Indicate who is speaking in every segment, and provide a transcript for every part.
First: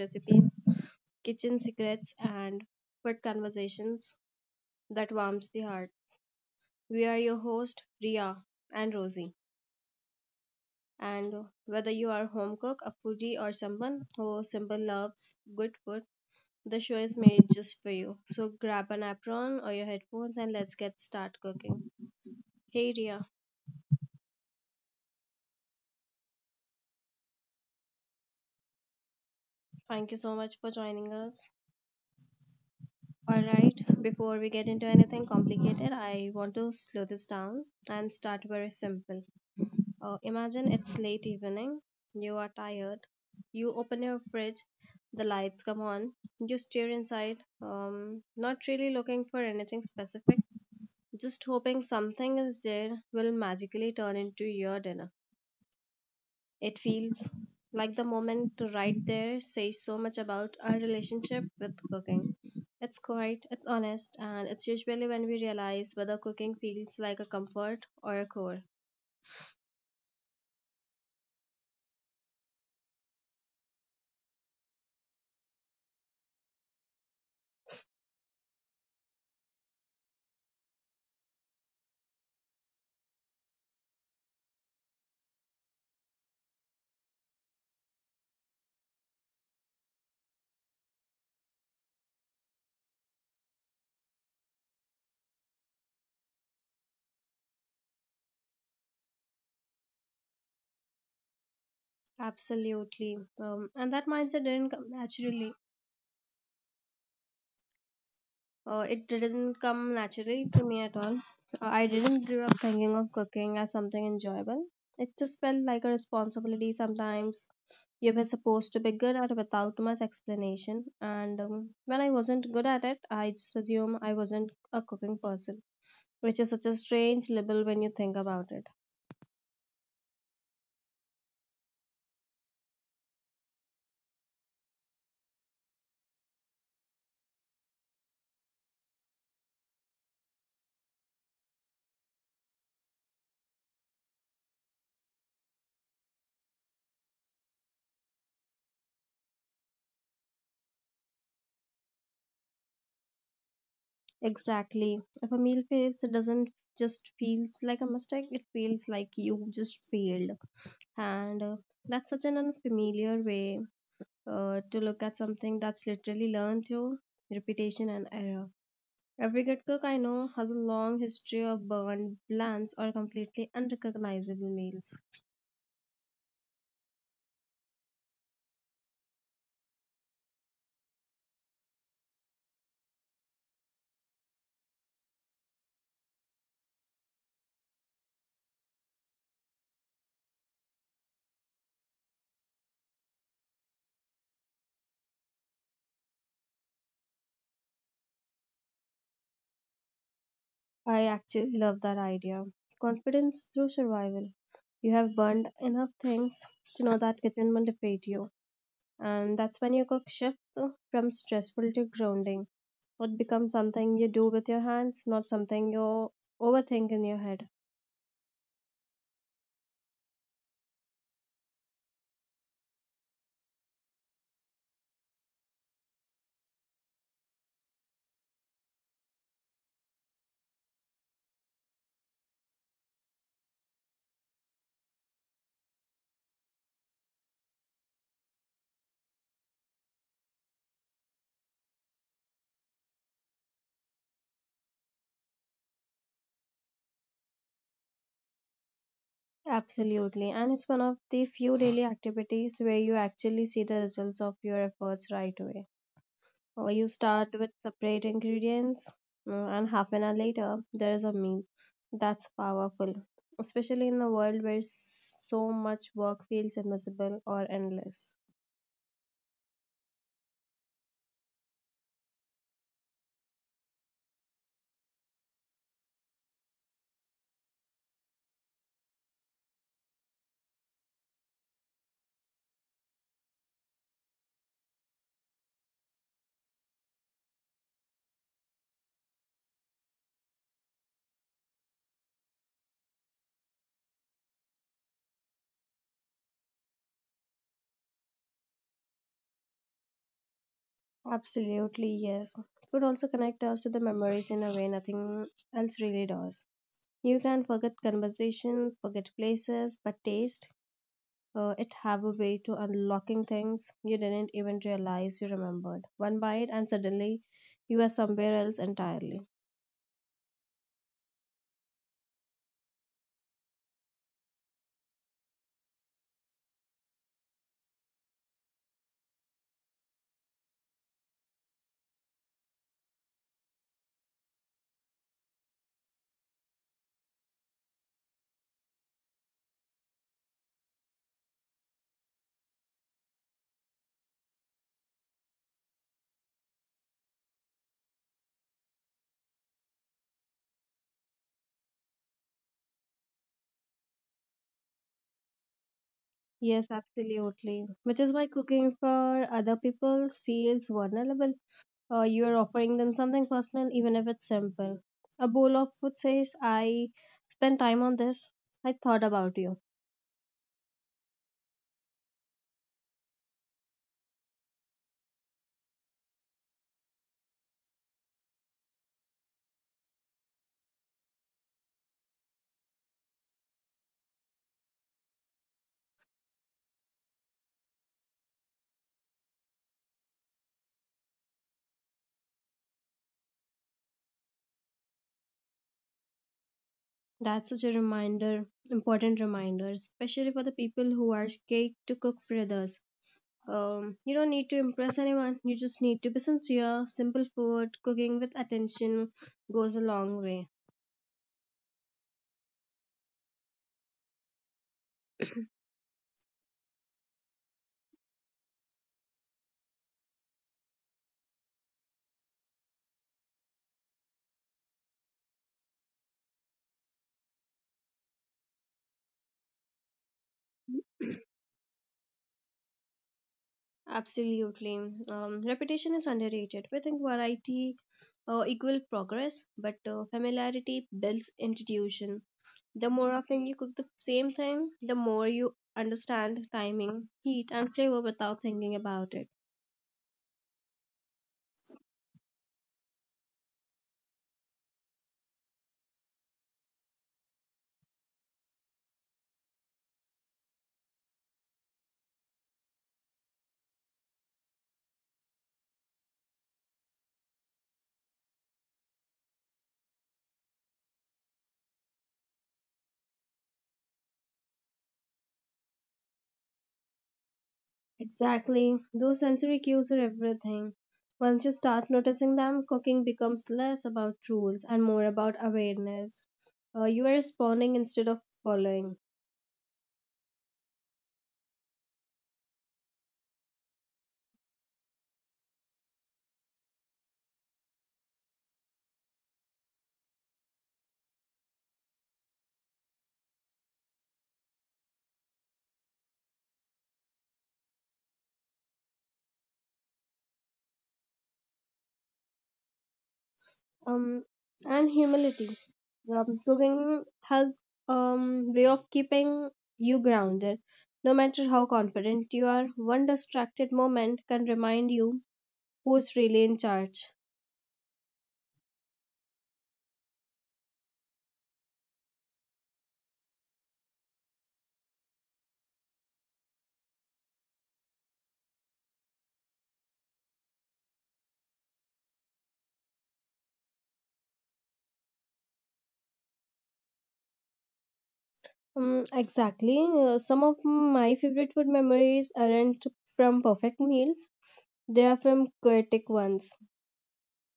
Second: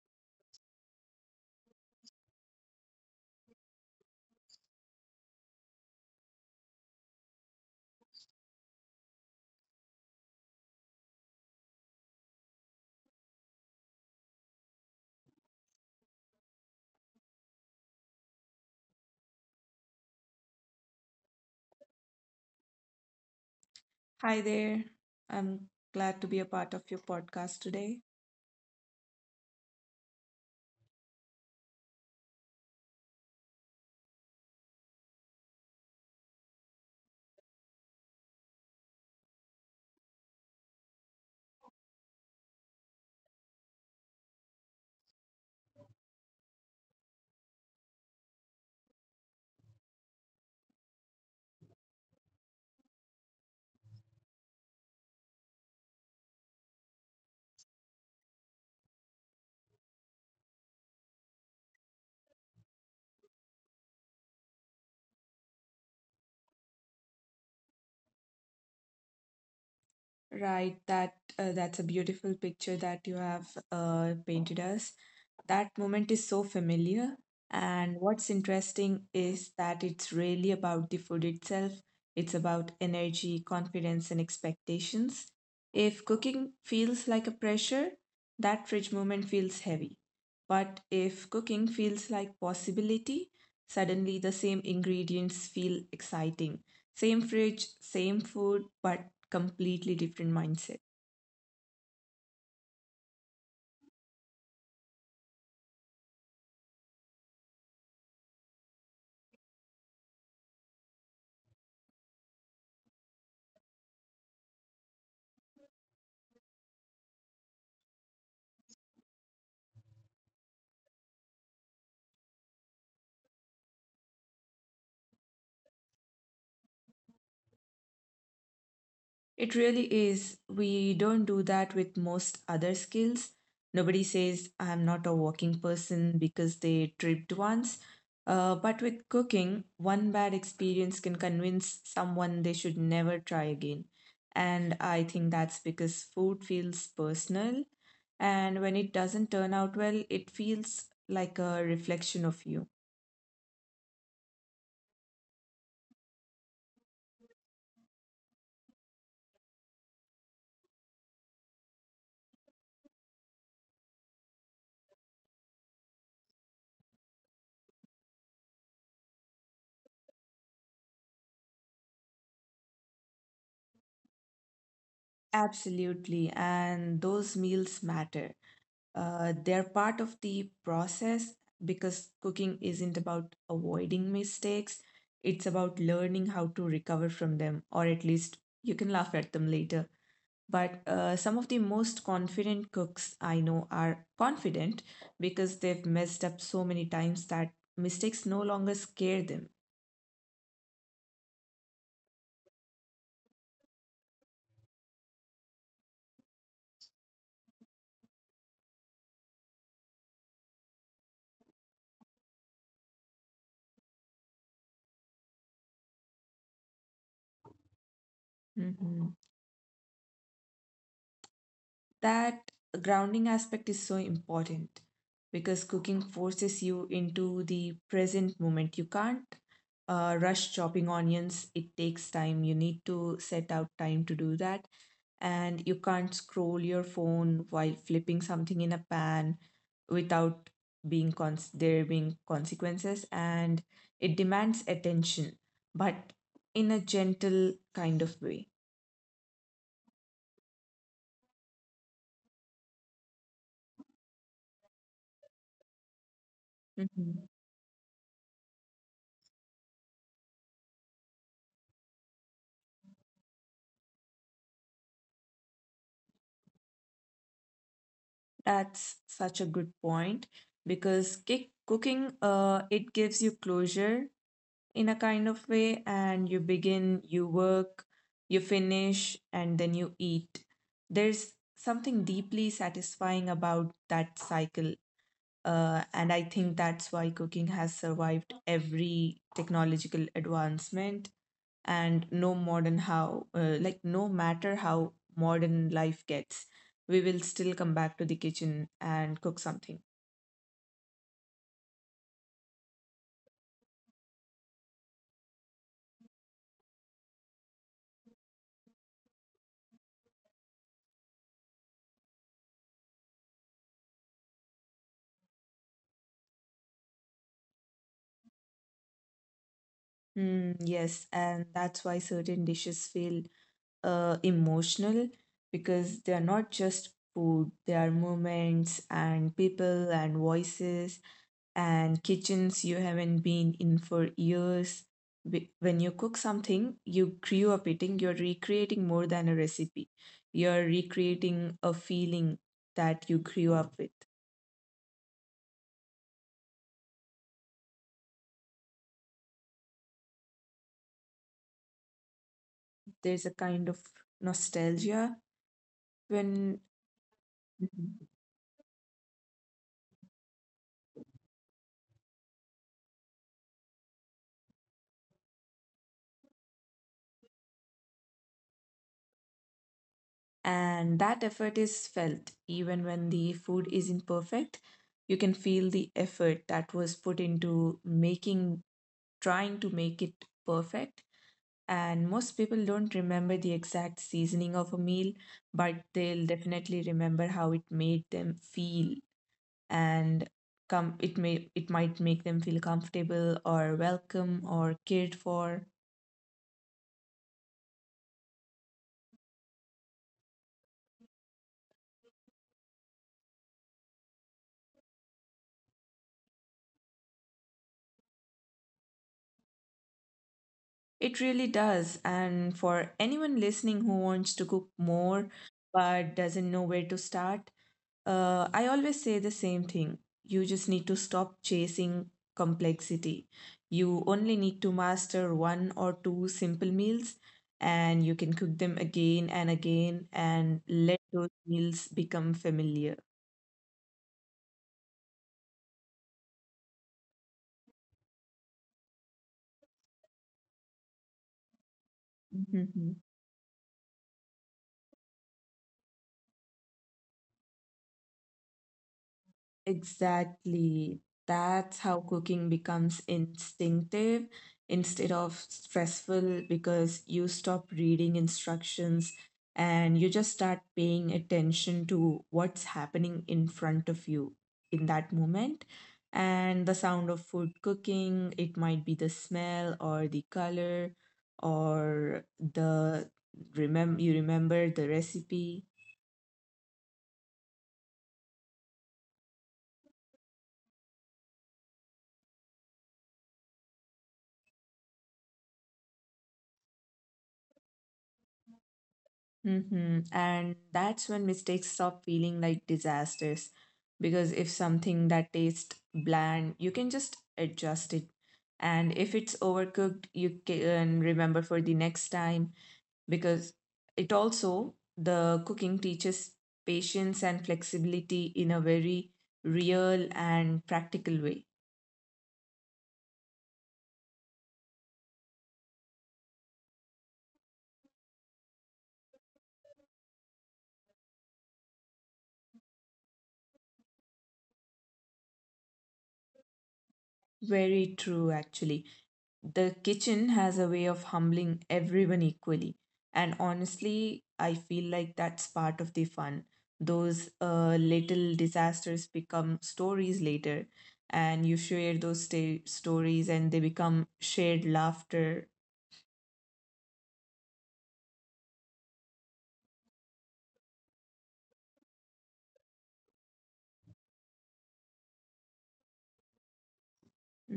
Speaker 1: recipes, kitchen secrets, and food conversations that warms the heart. We are your host, Ria and Rosie. And whether you are home cook, a foodie, or someone who simply loves good food, the show is made just for you. So grab an apron or your headphones and let's get start cooking. Hey Ria,
Speaker 2: Hi there. I'm glad to be a part of your podcast today.
Speaker 1: thank you so much for joining us. All right, before we get into anything complicated, I want to slow this down and start very simple. Imagine it's late evening, you are tired, you open your fridge, the lights come on, you stare inside, not really looking for anything specific, just hoping something is there will magically turn into your dinner. It feels like the moment to right there says so much about our relationship with cooking. It's quiet, it's honest, and it's usually when we realize whether cooking feels like a comfort or a chore.
Speaker 2: Right, that's a beautiful picture that you have painted us. That moment is so familiar, and what's interesting is that it's really about the food itself. It's about energy, confidence, and expectations. If cooking feels like a pressure, that fridge moment feels heavy. But if cooking feels like possibility, suddenly the same ingredients feel exciting. Same fridge, same food, but completely different mindset.
Speaker 1: Absolutely. And that mindset didn't come naturally. It didn't come naturally to me at all. I didn't grow up thinking of cooking as something enjoyable. It just felt like a responsibility sometimes. You were supposed to be good at without much explanation, and when I wasn't good at it, I just assumed I wasn't a cooking person, which is such a strange label when you think about it.
Speaker 2: It really is. We don't do that with most other skills. Nobody says, I'm not a walking person because they tripped once. But with cooking, one bad experience can convince someone they should never try again. And I think that's because food feels personal. And when it doesn't turn out well, it feels like a reflection of you.
Speaker 1: Exactly. If a meal fails, it doesn't just feels like a mistake, it feels like you just failed. And that's such an unfamiliar way to look at something that's literally learned through repetition and error. Every good cook I know has a long history of burned, bland, or completely unrecognizable meals.
Speaker 2: Absolutely, and those meals matter. They're part of the process because cooking isn't about avoiding mistakes, it's about learning how to recover from them, or at least you can laugh at them later. But some of the most confident cooks I know are confident because they've messed up so many times that mistakes no longer scare them.
Speaker 1: I actually love that idea. Confidence through survival. You have burned enough things to know that kitchen will defeat you. And that's when your cook shift from stressful to grounding. It becomes something you do with your hands, not something you overthink in your head.
Speaker 2: Mhm. That grounding aspect is so important because cooking forces you into the present moment. You can't rush chopping onions, it takes time. You need to set out time to do that. And you can't scroll your phone while flipping something in a pan without there being consequences, and it demands attention, but in a gentle kind of way.
Speaker 1: Absolutely. And it's one of the few daily activities where you actually see the results of your efforts right away. You
Speaker 2: Mhm.
Speaker 1: start with separate ingredients, and half an hour later, there is a meal. That's powerful, especially in a world where so much work feels invisible or endless.
Speaker 2: That's such a good point because cooking, it gives you closure in a kind of way. And you begin, you work, you finish, and then you eat. There's something deeply satisfying about that cycle. And I think that's why cooking has survived every technological advancement. And no modern how like no matter how modern life gets, we will still come back to the kitchen and cook something.
Speaker 1: Absolutely, yes. Food also connects us to the memories in a way nothing else really does. You can forget conversations, forget places, but taste, it have a way to unlocking things you didn't even realize you remembered. One bite and suddenly you are somewhere else entirely.
Speaker 2: Hmm. Yes, and that's why certain dishes feel emotional, because they are not just food, they are moments and people and voices and kitchens you haven't been in for years. When you cook something you grew up eating, you're recreating more than a recipe. You're recreating a feeling that you grew up with. There's a kind of nostalgia when…
Speaker 1: Yes, absolutely. Which
Speaker 2: Mhm.
Speaker 1: is why cooking for other people feels vulnerable. You are offering them something personal, even if it's simple. A bowl of food says, I spent time on this. I thought about you.
Speaker 2: And that effort is felt even when the food isn't perfect. You can feel the effort that was put into making, trying to make it perfect. And most people don't remember the exact seasoning of a meal, but they'll definitely remember how it made them feel. And come it may, it might make them feel comfortable or welcome or cared for.
Speaker 1: That's such a reminder, important reminder, especially for the people who are scared to cook for others. You don't need to impress anyone, you just need to be sincere. Simple food, cooking with attention goes a long way.
Speaker 2: It really does. And for anyone listening who wants to cook more but doesn't know where to start, I always say the same thing. You just need to stop chasing complexity. You only need to master one or two simple meals, and you can cook them again and again and let those meals become familiar.
Speaker 1: Absolutely. Repetition is underrated. We think variety equal progress, but familiarity builds institution. The more often you cook the same thing, the more you understand timing, heat, and flavor without thinking about it.
Speaker 2: Exactly. That's how cooking becomes instinctive instead of stressful, because you stop reading instructions and you just start paying attention to what's happening in front of you in that moment. And the sound of food cooking, it might be the smell or the color or the… remember, you remember the recipe.
Speaker 1: Exactly. Those sensory cues are everything. Once you start noticing them, cooking becomes less about rules and more about awareness. You are responding instead of following.
Speaker 2: Mm-hmm. And that's when mistakes stop feeling like disasters. Because if something that tastes bland, you can just adjust it. And if it's overcooked, you can remember for the next time. Because it also, the cooking teaches patience and flexibility in a very real and practical way.
Speaker 1: um, and humility. Cooking has way of keeping you grounded. No matter how confident you are, one distracted moment can remind you who's really in charge.
Speaker 2: Very true, actually. The kitchen has a way of humbling everyone equally. And honestly, I feel like that's part of the fun. Those little disasters become stories later, and you share those stories, and they become shared laughter.
Speaker 1: Exactly. Some of my favorite food memories aren't from perfect meals. They are from chaotic ones.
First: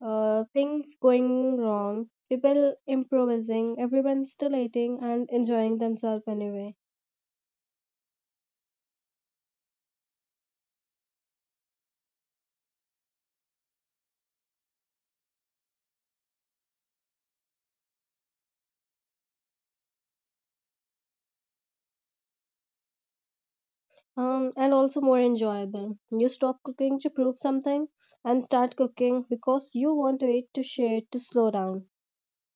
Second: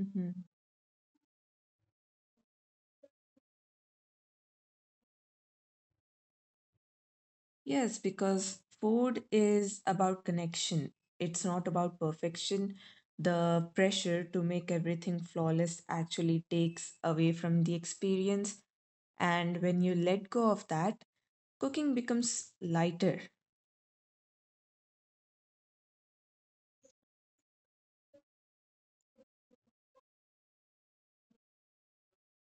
Speaker 1: Things going wrong, people improvising, everyone still eating and enjoying themselves anyway.
Speaker 2: Yes, because food is about connection. It's not about perfection. The pressure to make everything flawless actually takes away from the experience. And when you let go of that, cooking becomes lighter.
Speaker 1: And also more enjoyable. You stop cooking to prove something and start cooking because you want to eat, to share, to slow down.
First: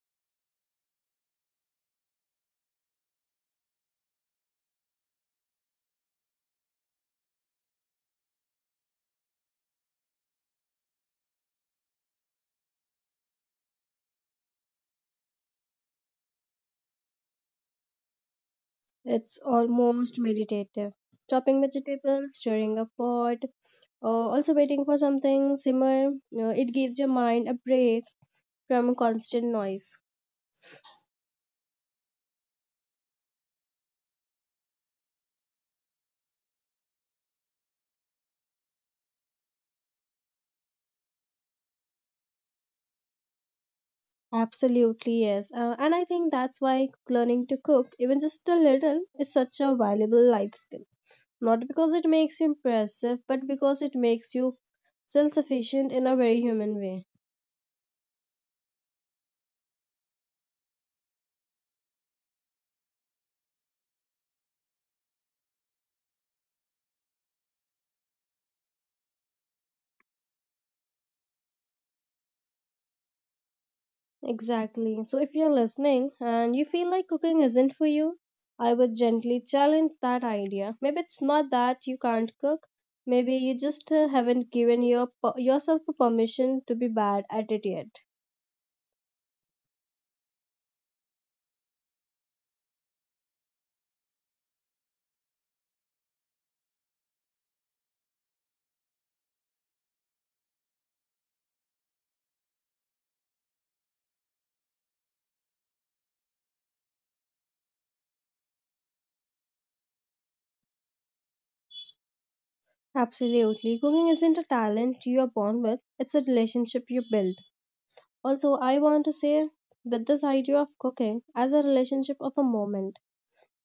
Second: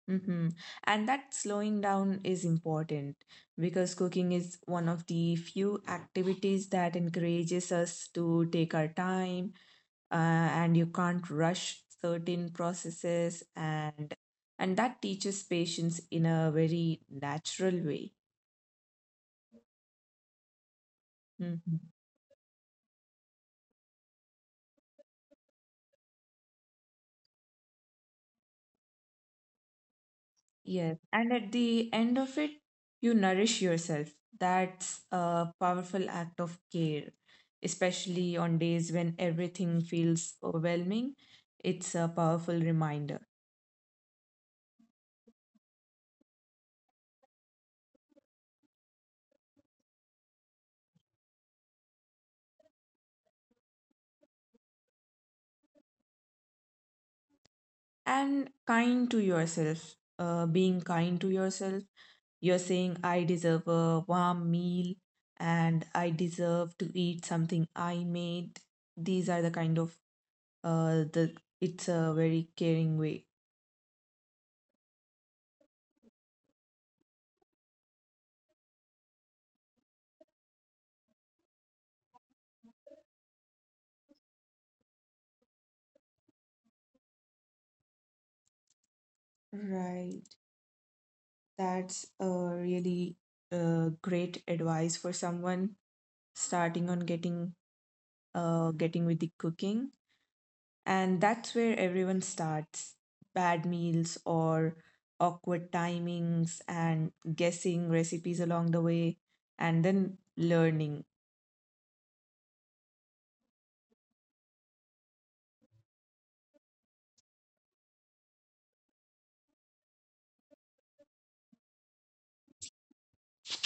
Speaker 2: Hmm. And that slowing down is important, because cooking is one of the few activities that encourages us to take our time. And you can't rush certain processes, and that teaches patience in a very natural way.
Speaker 1: It's almost meditative. Chopping
Speaker 2: Mhm.
Speaker 1: vegetables, stirring a pot, also waiting for something simmer. It gives your mind a break from constant noise.
Speaker 2: Yes, and at the end of it, you nourish yourself. That's a powerful act of care, especially on days when everything feels overwhelming. It's a powerful reminder.
Speaker 1: Absolutely yes, and I think that's why learning to cook, even just a little, is such a valuable life skill. Not because it makes you impressive, but because it makes you self sufficient in a very human way.
Speaker 2: And kind to yourself. Being kind to yourself. You're saying, I deserve a warm meal, and I deserve to eat something I made. These are the kind of, the it's a very caring way.
Speaker 1: Exactly. So, if you're listening and you feel like cooking isn't for you, I would gently challenge that idea. Maybe it's not that you can't cook. Maybe you just haven't given yourself a permission to be bad at it yet.
Speaker 2: Right. That's a really great advice for someone starting on getting, getting with the cooking. And that's where everyone starts. Bad meals or awkward timings and guessing recipes along the way, and then learning.
Speaker 1: Absolutely. Cooking isn't a talent you are born with, it's a relationship you build. Also, I want to say with this idea of cooking as a relationship of a moment.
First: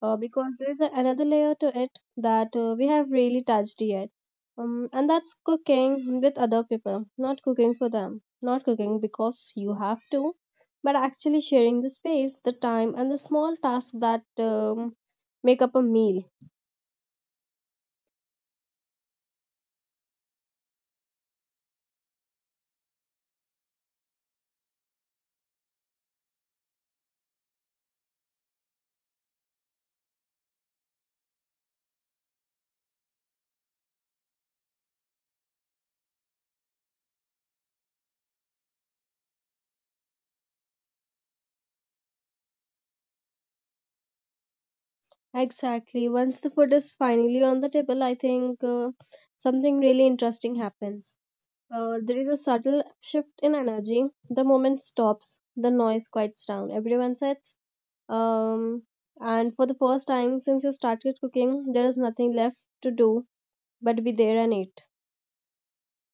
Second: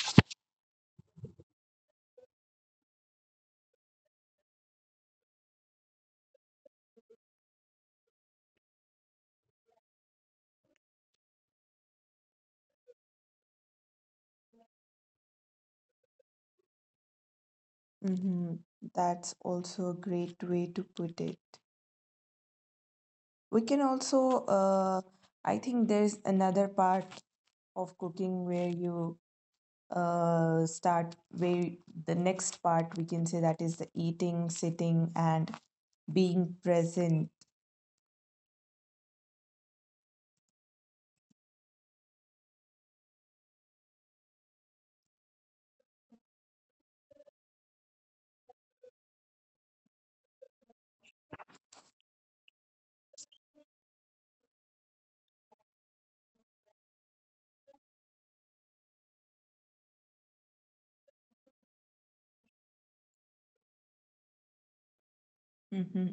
Speaker 1: Because there is another layer to it that we have really touched yet. And that's cooking with other people, not cooking for them, not cooking because you have to, but actually sharing the space, the time, and the small tasks that make up a meal.
Speaker 2: Hmm. That's also a great way to put it. We can also, uh, I think there's another part of cooking where you start, where the next part, we can say that is the eating, sitting, and being present.
Speaker 1: Exactly. Once the food is finally on the table, I think something really interesting happens. There is a subtle shift in energy. The moment stops. The noise quiets down. Everyone sits. Um, and for the first time since you started cooking, there is nothing left to do but be there and eat.
Speaker 2: Hmm.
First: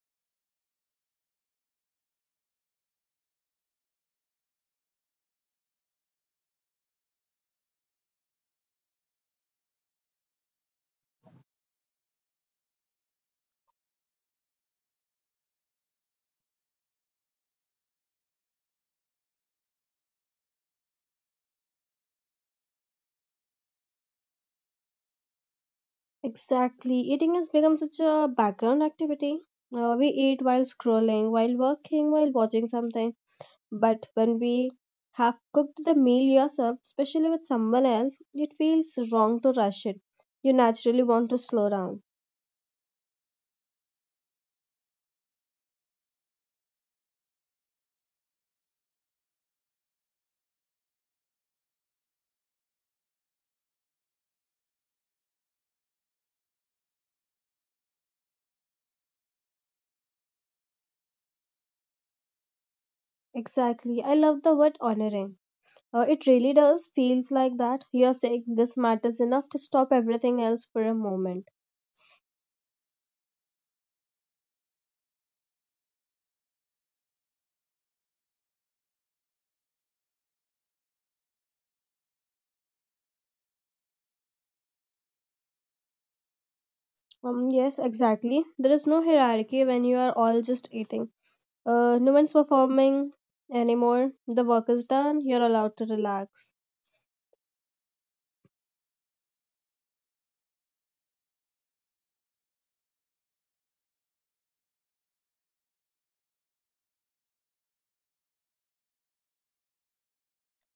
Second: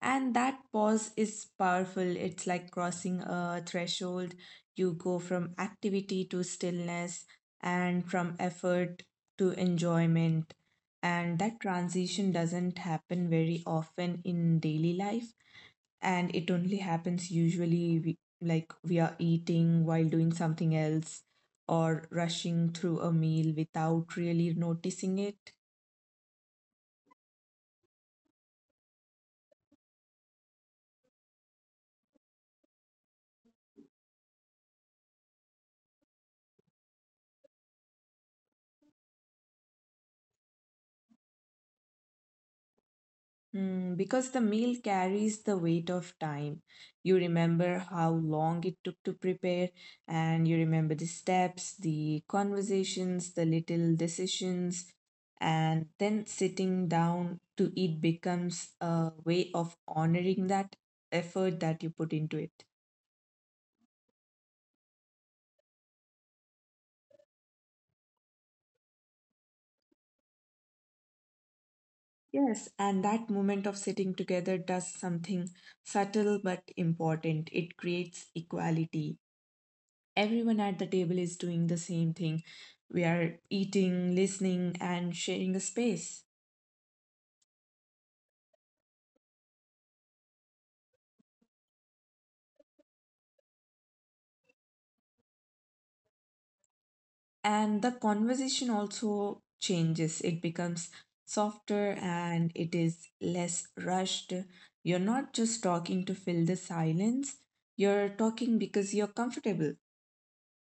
Speaker 2: And that pause is powerful. It's like crossing a threshold. You go from activity to stillness, and from effort to enjoyment. And that transition doesn't happen very often in daily life. And it only happens usually we, like we are eating while doing something else or rushing through a meal without really noticing it.
Speaker 1: Exactly. Eating has become such a background activity. We eat while scrolling, while working, while watching something. But when we have cooked the meal yourself, especially with someone else, it feels wrong to rush it. You naturally want to slow down.
Speaker 2: Mm, because the meal carries the weight of time. You remember how long it took to prepare, and you remember the steps, the conversations, the little decisions, and then sitting down to eat becomes a way of honoring that effort that you put into it.
Speaker 1: Exactly. I love the word honoring. It really does feels like that. You're saying this matters enough to stop everything else for a moment.
Speaker 2: Yes, and that moment of sitting together does something subtle but important. It creates equality. Everyone at the table is doing the same thing. We are eating, listening, and sharing a space.
Speaker 1: Yes, exactly. There is no hierarchy when you are all just eating. No one's performing anymore. The work is done. You're allowed to relax.
Speaker 2: And the conversation also changes, it becomes softer and it is less rushed. You're not just talking to fill the silence, you're talking because you're comfortable.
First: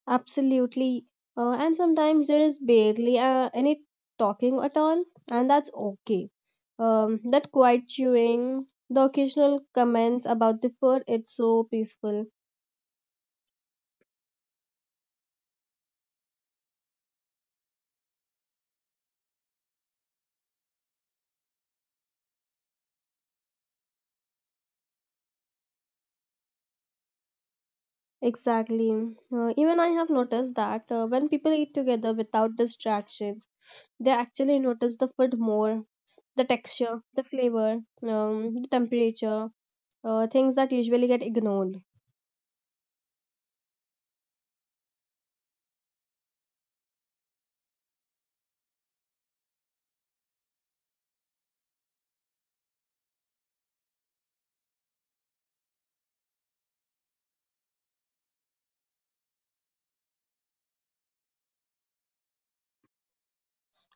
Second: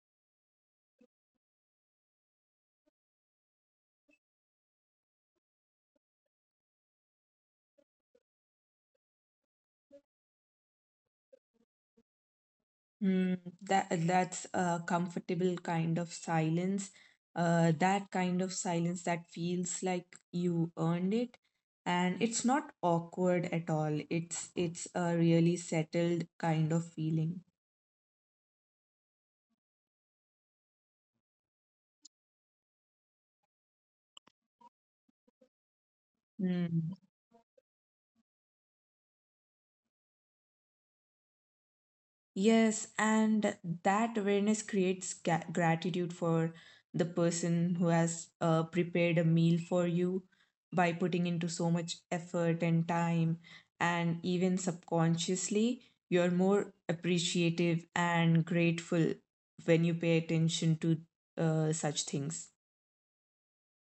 Speaker 1: Absolutely. And sometimes there is barely any talking at all, and that's okay. That quiet chewing, the occasional comments about the food, it's so peaceful.
Speaker 2: Mm, that that's a comfortable kind of silence. That kind of silence that feels like you earned it, and it's not awkward at all. It's a really settled kind of feeling.
Speaker 1: Exactly. Even I have noticed that when people eat together without distractions, they actually notice the food more, the
Speaker 2: Mm.
Speaker 1: texture, the flavor, the temperature, things that usually get ignored.
Speaker 2: Yes, and that awareness creates gratitude for the person who has prepared a meal for you by putting into so much effort and time. And even subconsciously, you're more appreciative and grateful when you pay attention to such things.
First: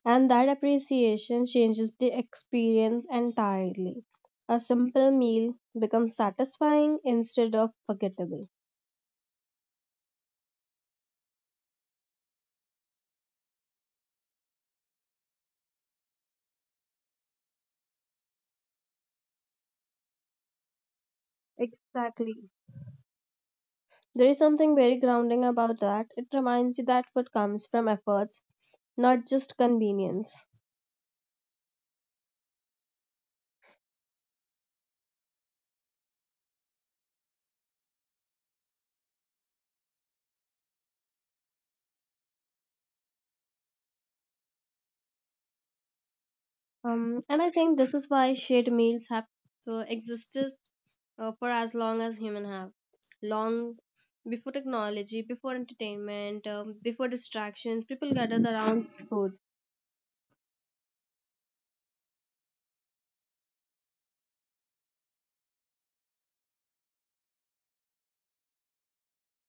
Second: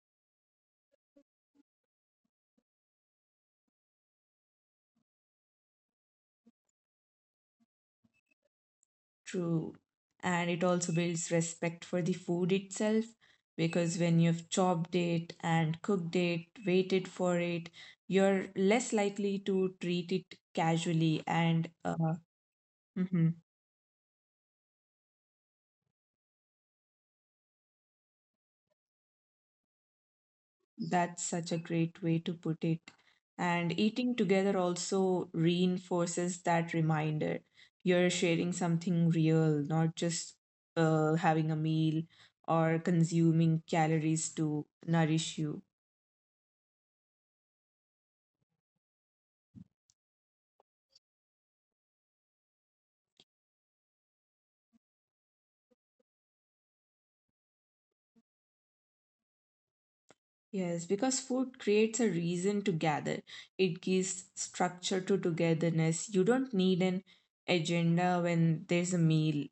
Speaker 1: And that appreciation changes the experience entirely. A simple meal becomes satisfying instead of forgettable.
Speaker 2: True. And it also builds respect for the food itself, because when you've chopped it and cooked it, waited for it, you're less likely to treat it casually. And
Speaker 1: Exactly.
Speaker 2: mhm,
Speaker 1: There is something very grounding about that. It reminds you that food comes from efforts, not just convenience.
Speaker 2: that's such a great way to put it. And eating together also reinforces that reminder. You're sharing something real, not just having a meal or consuming calories to nourish you.
Speaker 1: And I think this is why shared meals have existed for as long as human have, long before technology, before entertainment, before distractions. People gathered around food.
Speaker 2: Yes, because food creates a reason to gather. It gives structure to togetherness. You don't need an agenda when there's a meal.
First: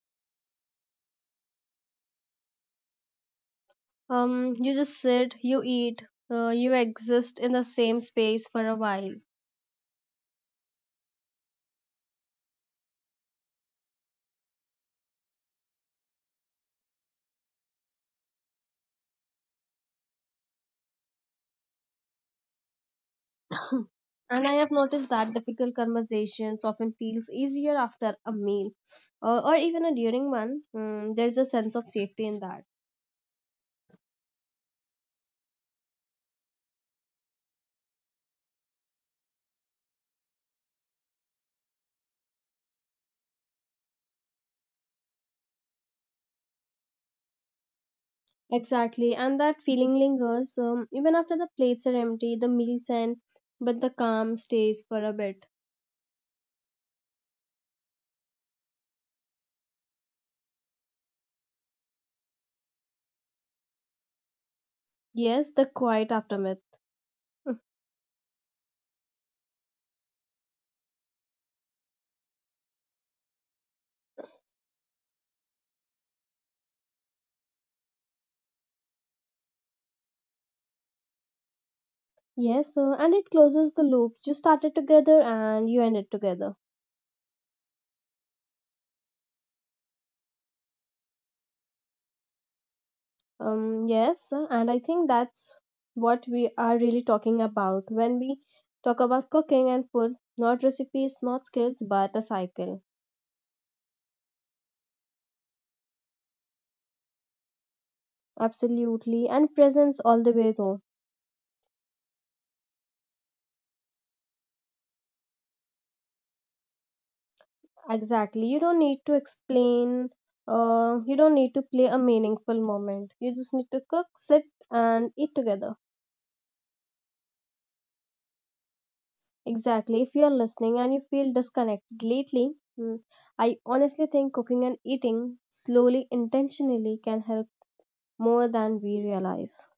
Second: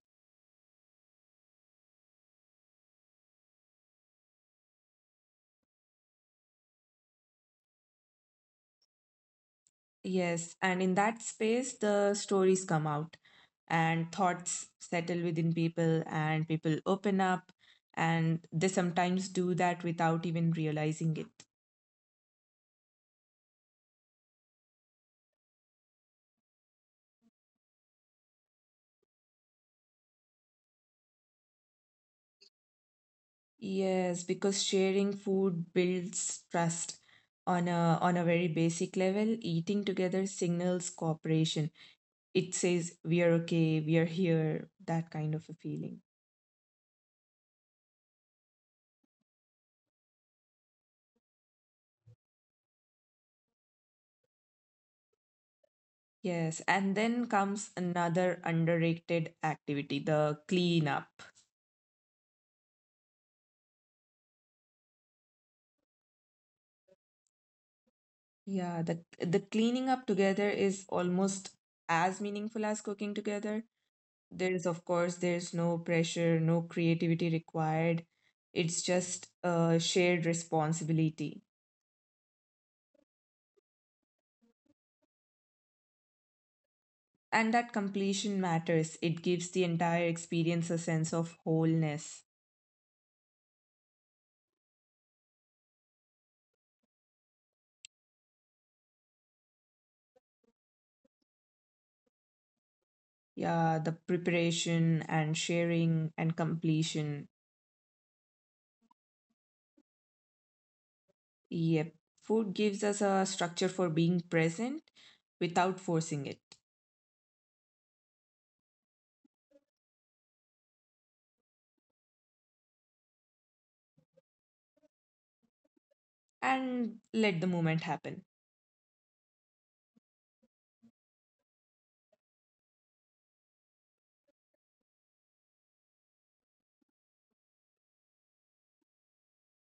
Speaker 1: You just sit, you eat, you exist in the same space for a while.
Speaker 2: Yes, and in that space, the stories come out and thoughts settle within people, and people open up, and they sometimes do that without even realizing it.
Speaker 1: And I have noticed that difficult conversations often feels easier after a meal, or even during one. There's a sense of safety in that.
Speaker 2: Yes, because sharing food builds trust on a very basic level. Eating together signals cooperation, it says we are okay, we are here, that kind of a feeling.
Speaker 1: Exactly, and that feeling lingers even after the plates are empty, the meals end, but the calm stays for a bit.
Speaker 2: Yes, and then comes another underrated activity, the cleanup.
Speaker 1: Yes, the quiet aftermath.
Speaker 2: Yeah, the cleaning up together is almost as meaningful as cooking together. There is, of course there's no pressure, no creativity required, it's just a shared responsibility.
Speaker 1: Yes, and it closes the loops. You started together and you ended together.
Speaker 2: And that completion matters, it gives the entire experience a sense of wholeness.
Speaker 1: Yes, and I think that's what we are really talking about when we talk about cooking and food, not recipes, not skills, but a cycle.
Speaker 2: Yeah, the preparation and sharing and completion.
Speaker 1: Absolutely, and presence all the way though.
Speaker 2: Yep. Food gives us a structure for being present without forcing it.
Speaker 1: Exactly. You don't need to explain. You don't need to play a meaningful moment. You just need to cook, sit, and eat together.
Speaker 2: And let the moment happen.
Speaker 1: Exactly. If you are listening and you feel disconnected lately, mm, I honestly think cooking and eating slowly, intentionally can help more than we realize.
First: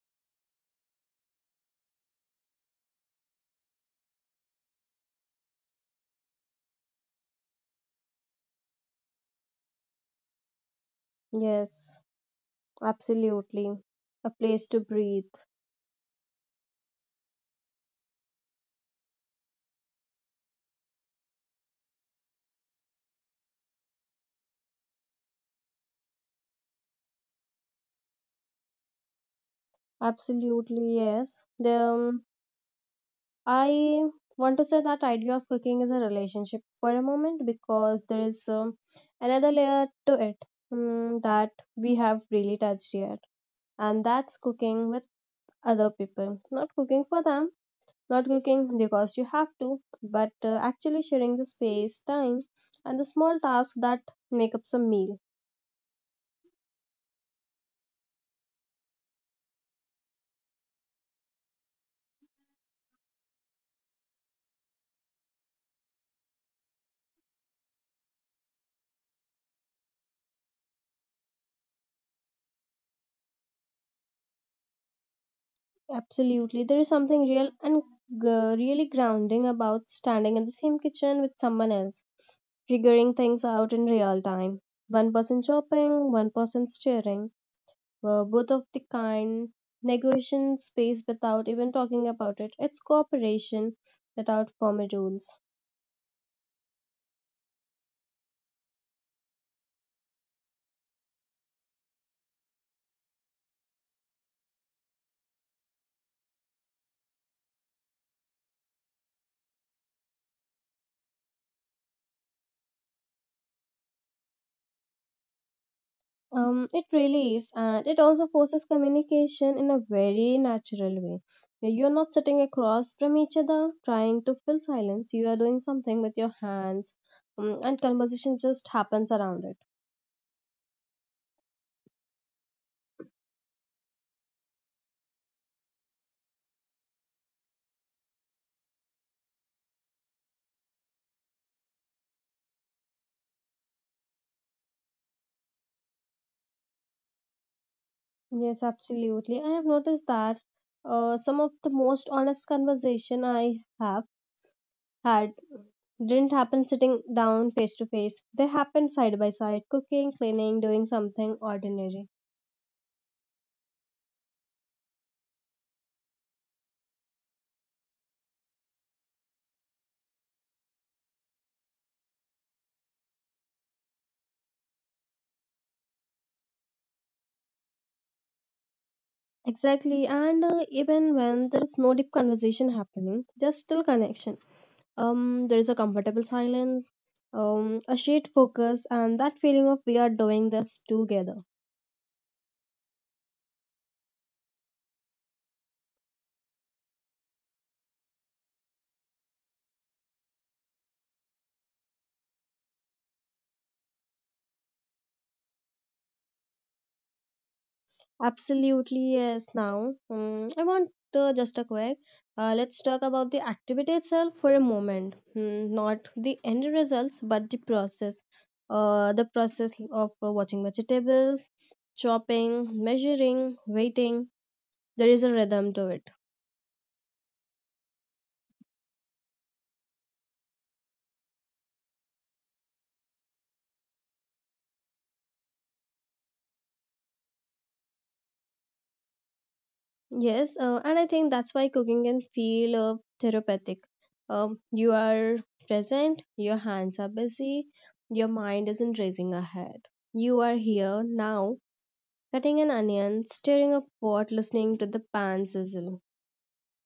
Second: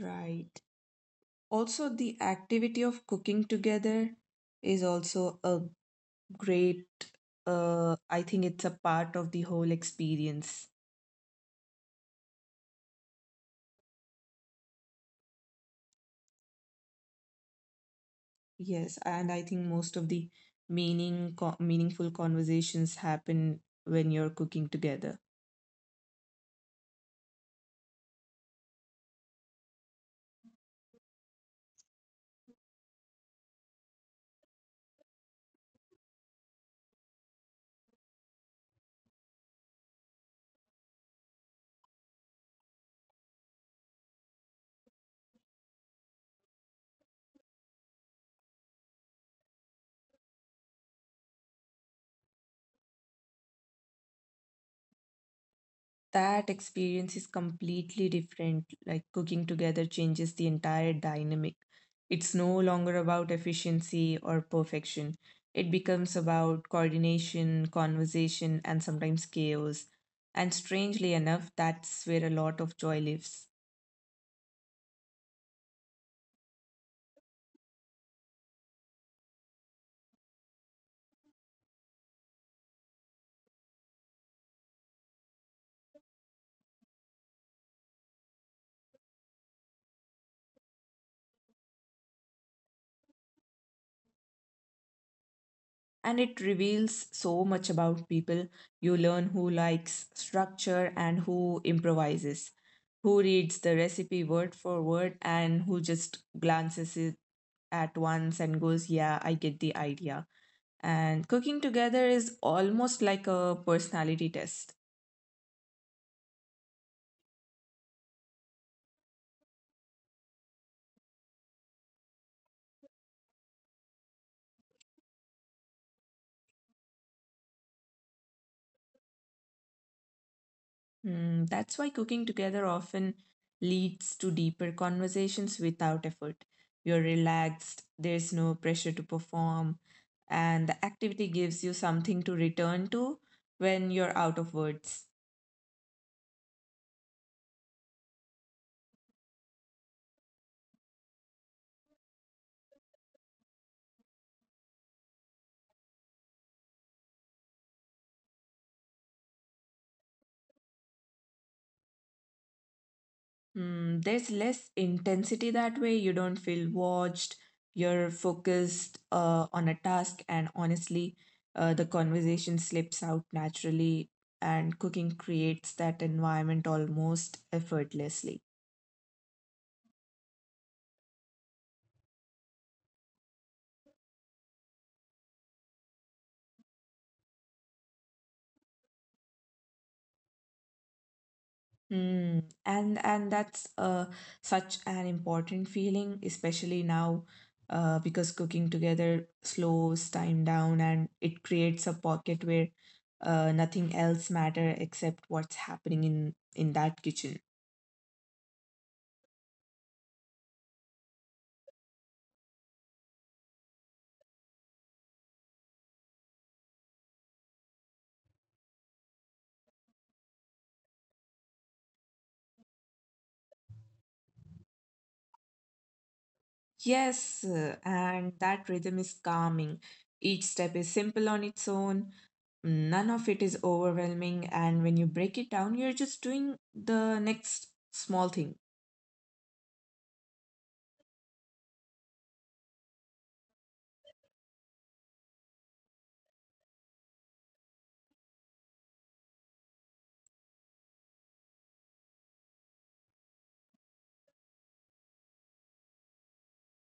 Speaker 2: Right. Also, the activity of cooking together is also a great, I think it's a part of the whole experience.
Speaker 1: Yes, absolutely. A place to breathe.
Speaker 2: Yes, and I think most of the meaningful conversations happen when you're cooking together.
Speaker 1: Absolutely, yes. I want to say that idea of cooking is a relationship for a moment because there is another layer to it that we have really touched yet, and that's cooking with other people. Not cooking for them, not cooking because you have to, but actually sharing the space, time, and the small tasks that make up some meal.
Speaker 2: That experience is completely different. Like cooking together changes the entire dynamic. It's no longer about efficiency or perfection. It becomes about coordination, conversation, and sometimes chaos. And strangely enough, that's where a lot of joy lives.
Speaker 1: Absolutely, there is something real and really grounding about standing in the same kitchen with someone else figuring things out in real time. One person shopping, one person steering. Both of the kind negotiation space without even talking about it. It's cooperation without formal rules.
Speaker 2: And it reveals so much about people. You learn who likes structure and who improvises, who reads the recipe word for word and who just glances it at once and goes, yeah, I get the idea. And cooking together is almost like a personality test.
Speaker 1: It really is, and it also forces communication in a very natural way. You're not sitting across from each other trying to fill silence. You are doing something with your hands, and conversation just happens around it.
Speaker 2: Mm, that's why cooking together often leads to deeper conversations without effort. You're relaxed, there's no pressure to perform, and the activity gives you something to return to when you're out of words.
Speaker 1: Yes, absolutely. I have noticed that some of the most honest conversation I have had didn't happen sitting down face to face. They happened side by side, cooking, cleaning, doing something ordinary.
Speaker 2: Mm, there's less intensity that way. You don't feel watched. You're focused on a task, and honestly, the conversation slips out naturally, and cooking creates that environment almost effortlessly.
Speaker 1: Exactly, and even when there is no deep conversation happening, there's still connection. There is a comfortable silence, a shared focus, and that feeling of we are doing this together.
Speaker 2: Mm, and that's such an important feeling, especially now, because cooking together slows time down and it creates a pocket where nothing else matter except what's happening in that kitchen.
Speaker 1: Absolutely, yes. Now, I want just a quick. Let's talk about the activity itself for a moment. Not the end results, but the process. The process of watching vegetables, chopping, measuring, waiting. There is a rhythm to it.
Speaker 2: Yes, and that rhythm is calming. Each step is simple on its own. None of it is overwhelming, and when you break it down, you're just doing the next small thing.
Speaker 1: Yes, and I think that's why cooking can feel therapeutic. You are present, your hands are busy, your mind isn't racing ahead. You are here now cutting an onion, stirring a pot, listening to the pan sizzle.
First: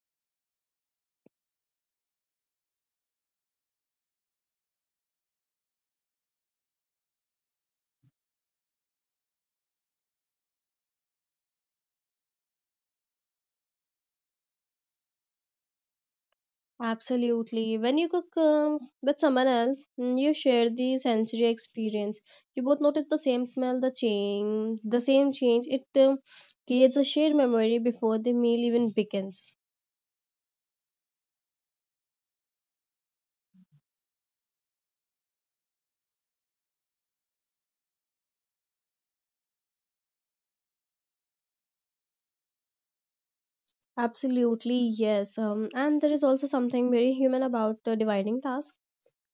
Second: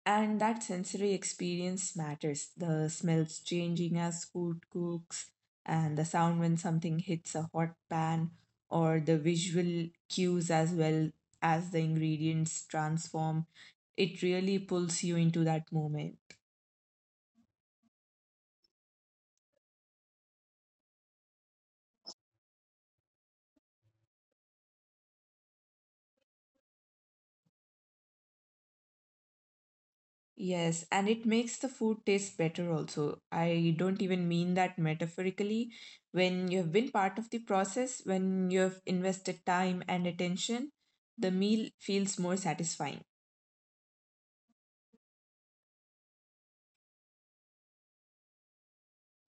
Speaker 2: And that sensory experience matters. The smells changing as food cooks, and the sound when something hits a hot pan, or the visual cues as well as the ingredients transform. It really pulls you into that moment.
Speaker 1: Absolutely. When you cook with someone else, mm, you share the sensory experience. You both notice the same smell, the change, the same change. It creates a shared memory before the meal even begins.
Speaker 2: Yes, and it makes the food taste better also. I don't even mean that metaphorically. When you have been part of the process, when you have invested time and attention, the meal feels more satisfying.
Speaker 1: Absolutely, yes. And there is also something very human about dividing tasks.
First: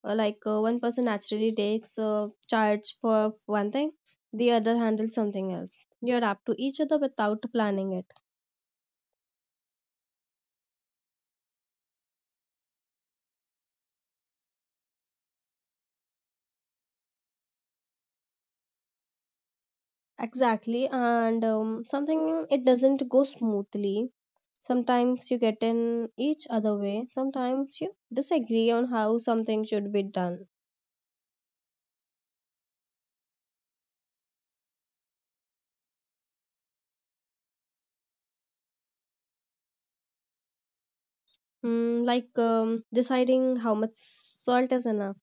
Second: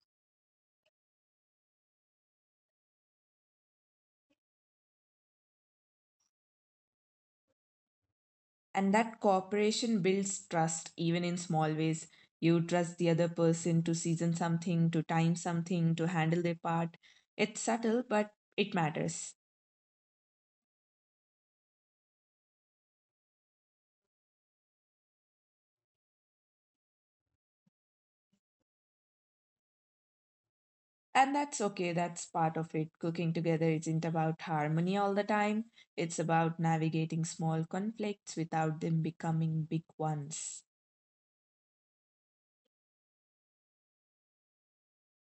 Speaker 1: Like, one person naturally takes charge for one thing, the other handles something else. You are up to each other without planning it.
Speaker 2: And that cooperation builds trust even in small ways. You trust the other person to season something, to time something, to handle their part. It's subtle, but it matters.
Speaker 1: Exactly, and something it doesn't go smoothly. Sometimes you get in each other way. Sometimes you disagree on how something should be done.
Speaker 2: And that's okay, that's part of it. Cooking together isn't about harmony all the time, it's about navigating small conflicts without them becoming big ones.
Speaker 1: Mm, like, deciding how much salt is enough.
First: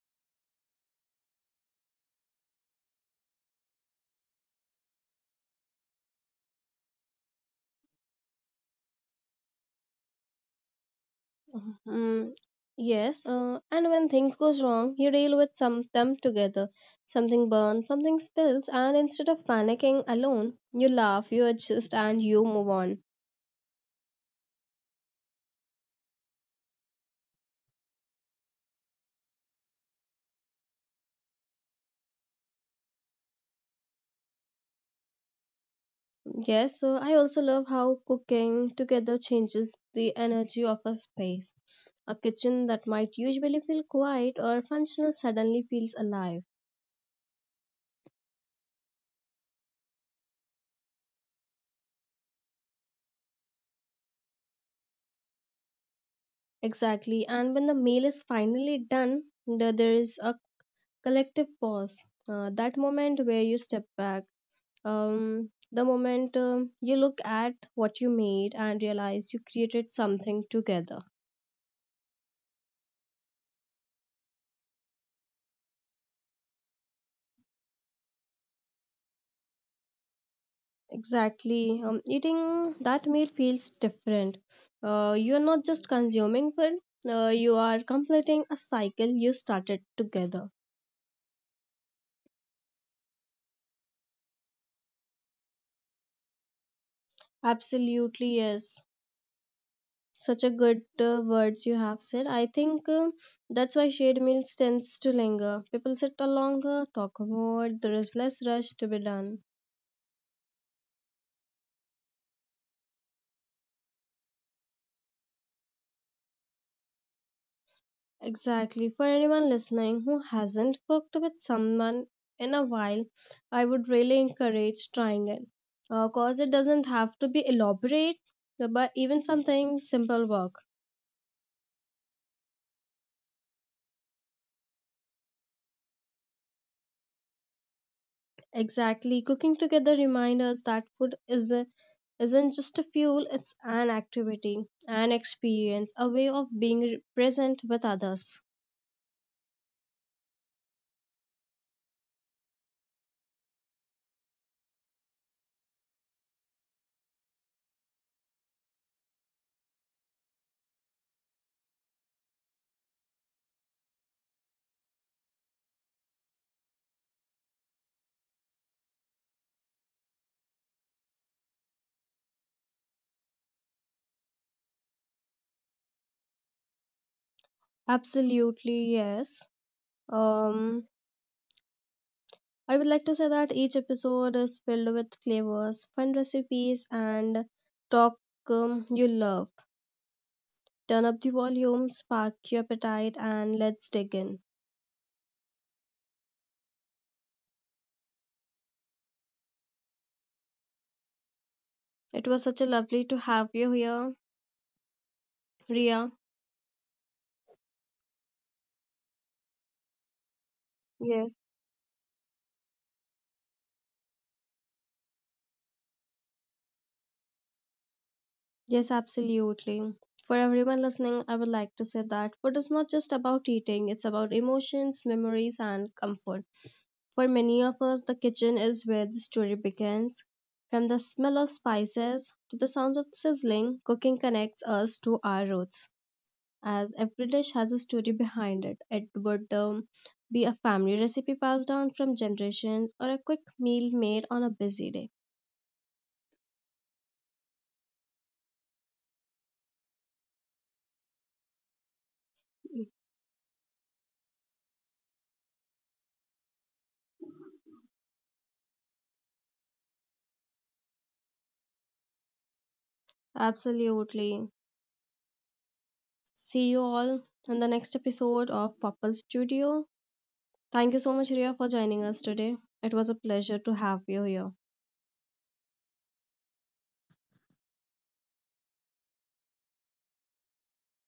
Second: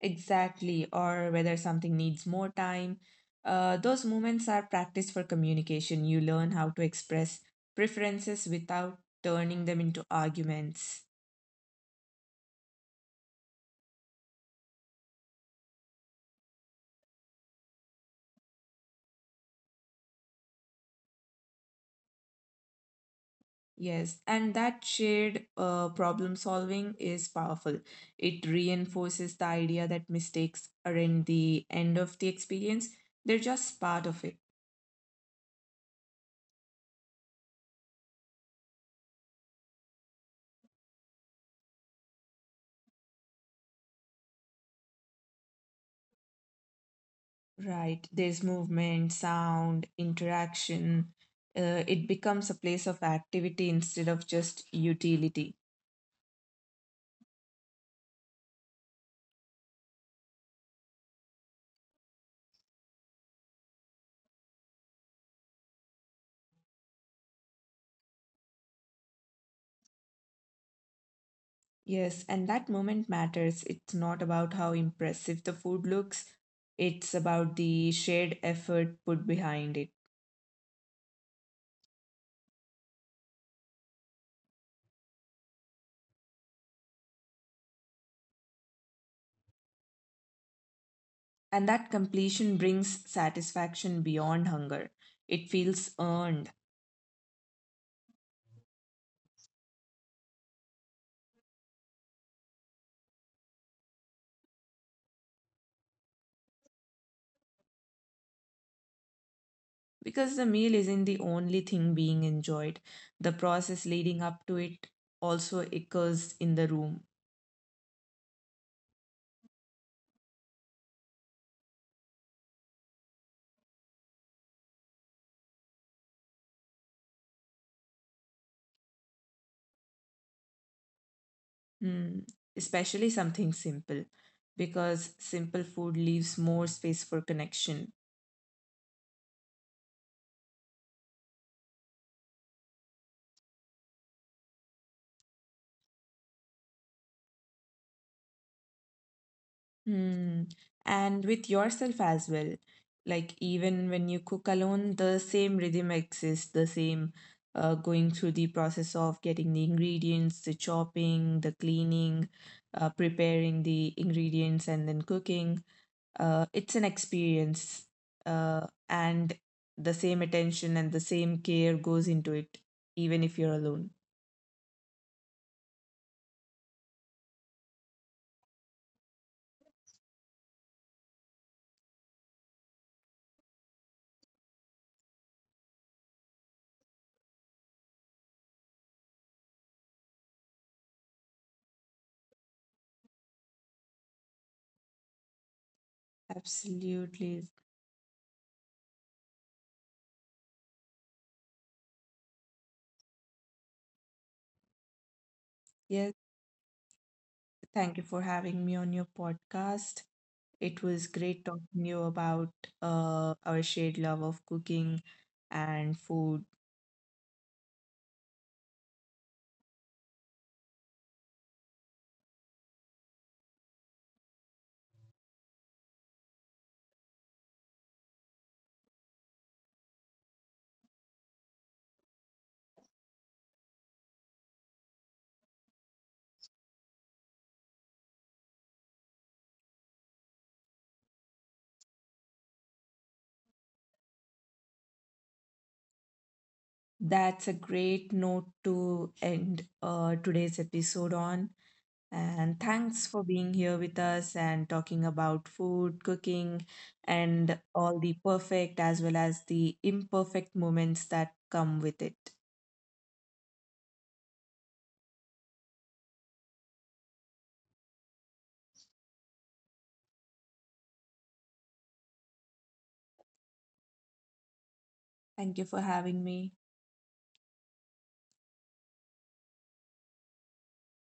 Speaker 2: Exactly, or whether something needs more time. Those moments are practice for communication. You learn how to express preferences without turning them into arguments.
Speaker 1: Mhm. Yes, and when things goes wrong, you deal with some them together. Something burns, something spills, and instead of panicking alone, you laugh, you adjust, and you move on.
Speaker 2: Yes, and that shared problem solving is powerful. It reinforces the idea that mistakes aren't the end of the experience, they're just part of it.
Speaker 1: Yes, I also love how cooking together changes the energy of a space. A kitchen that might usually feel quiet or functional suddenly feels alive.
Speaker 2: Right. There's movement, sound, interaction. It becomes a place of activity instead of just utility.
Speaker 1: Exactly, and when the meal is finally done, the, there is a collective pause. That moment where you step back, the moment you look at what you made and realize you created something together.
Speaker 2: Yes, and that moment matters. It's not about how impressive the food looks, it's about the shared effort put behind it.
Speaker 1: Exactly. Eating that meal feels different. You're not just consuming food, you are completing a cycle you started together.
Speaker 2: And that completion brings satisfaction beyond hunger. It feels earned,
Speaker 1: Absolutely, yes. Such a good words you have said. I think that's why shared meals tends to linger. People sit longer, talk more, there is less rush to be done.
Speaker 2: because the meal isn't the only thing being enjoyed. The process leading up to it also occurs in the room.
Speaker 1: Exactly. For anyone listening who hasn't cooked with someone in a while, I would really encourage trying it. Of course, it doesn't have to be elaborate, but even something simple work.
Speaker 2: Hmm, especially something simple, because simple food leaves more space for connection.
Speaker 1: Exactly. Cooking together reminds us that food isn't just a fuel, it's an activity, an experience, a way of being present with others.
Speaker 2: Hmm. And with yourself as well. Like, even when you cook alone, the same rhythm exists, the same, going through the process of getting the ingredients, the chopping, the cleaning, preparing the ingredients, and then cooking. It's an experience. And the same attention and the same care goes into it, even if you're alone.
Speaker 1: Absolutely, yes. Um, I would like to say that each episode is filled with flavors, fun recipes, and talk you love. Turn up the volume, spark your appetite, and let's dig in.
Speaker 2: Absolutely.
Speaker 1: It was such a lovely to have you here, Ria.
Speaker 2: Yes. Thank you for having me on your podcast. It was
Speaker 1: Yes.
Speaker 2: great talking you about, our shared love of cooking and food.
Speaker 1: Yes, absolutely. For everyone listening, I would like to say that food is not just about eating, it's about emotions, memories, and comfort. For many of us, the kitchen is where the story begins. From the smell of spices to the sounds of sizzling, cooking connects us to our roots. As every dish has a story behind it, it would be a family recipe passed down from generations or a quick meal made on a busy day.
Speaker 2: That's a great note to end today's episode on. And thanks for being here with us and talking about food, cooking, and all the perfect as well as the imperfect moments that come with it.
Speaker 1: Absolutely. See you all in the next episode of Popple Studio. Thank you so much, Ria, for joining us today. It was a pleasure to have you here.
Speaker 2: Thank you for having me.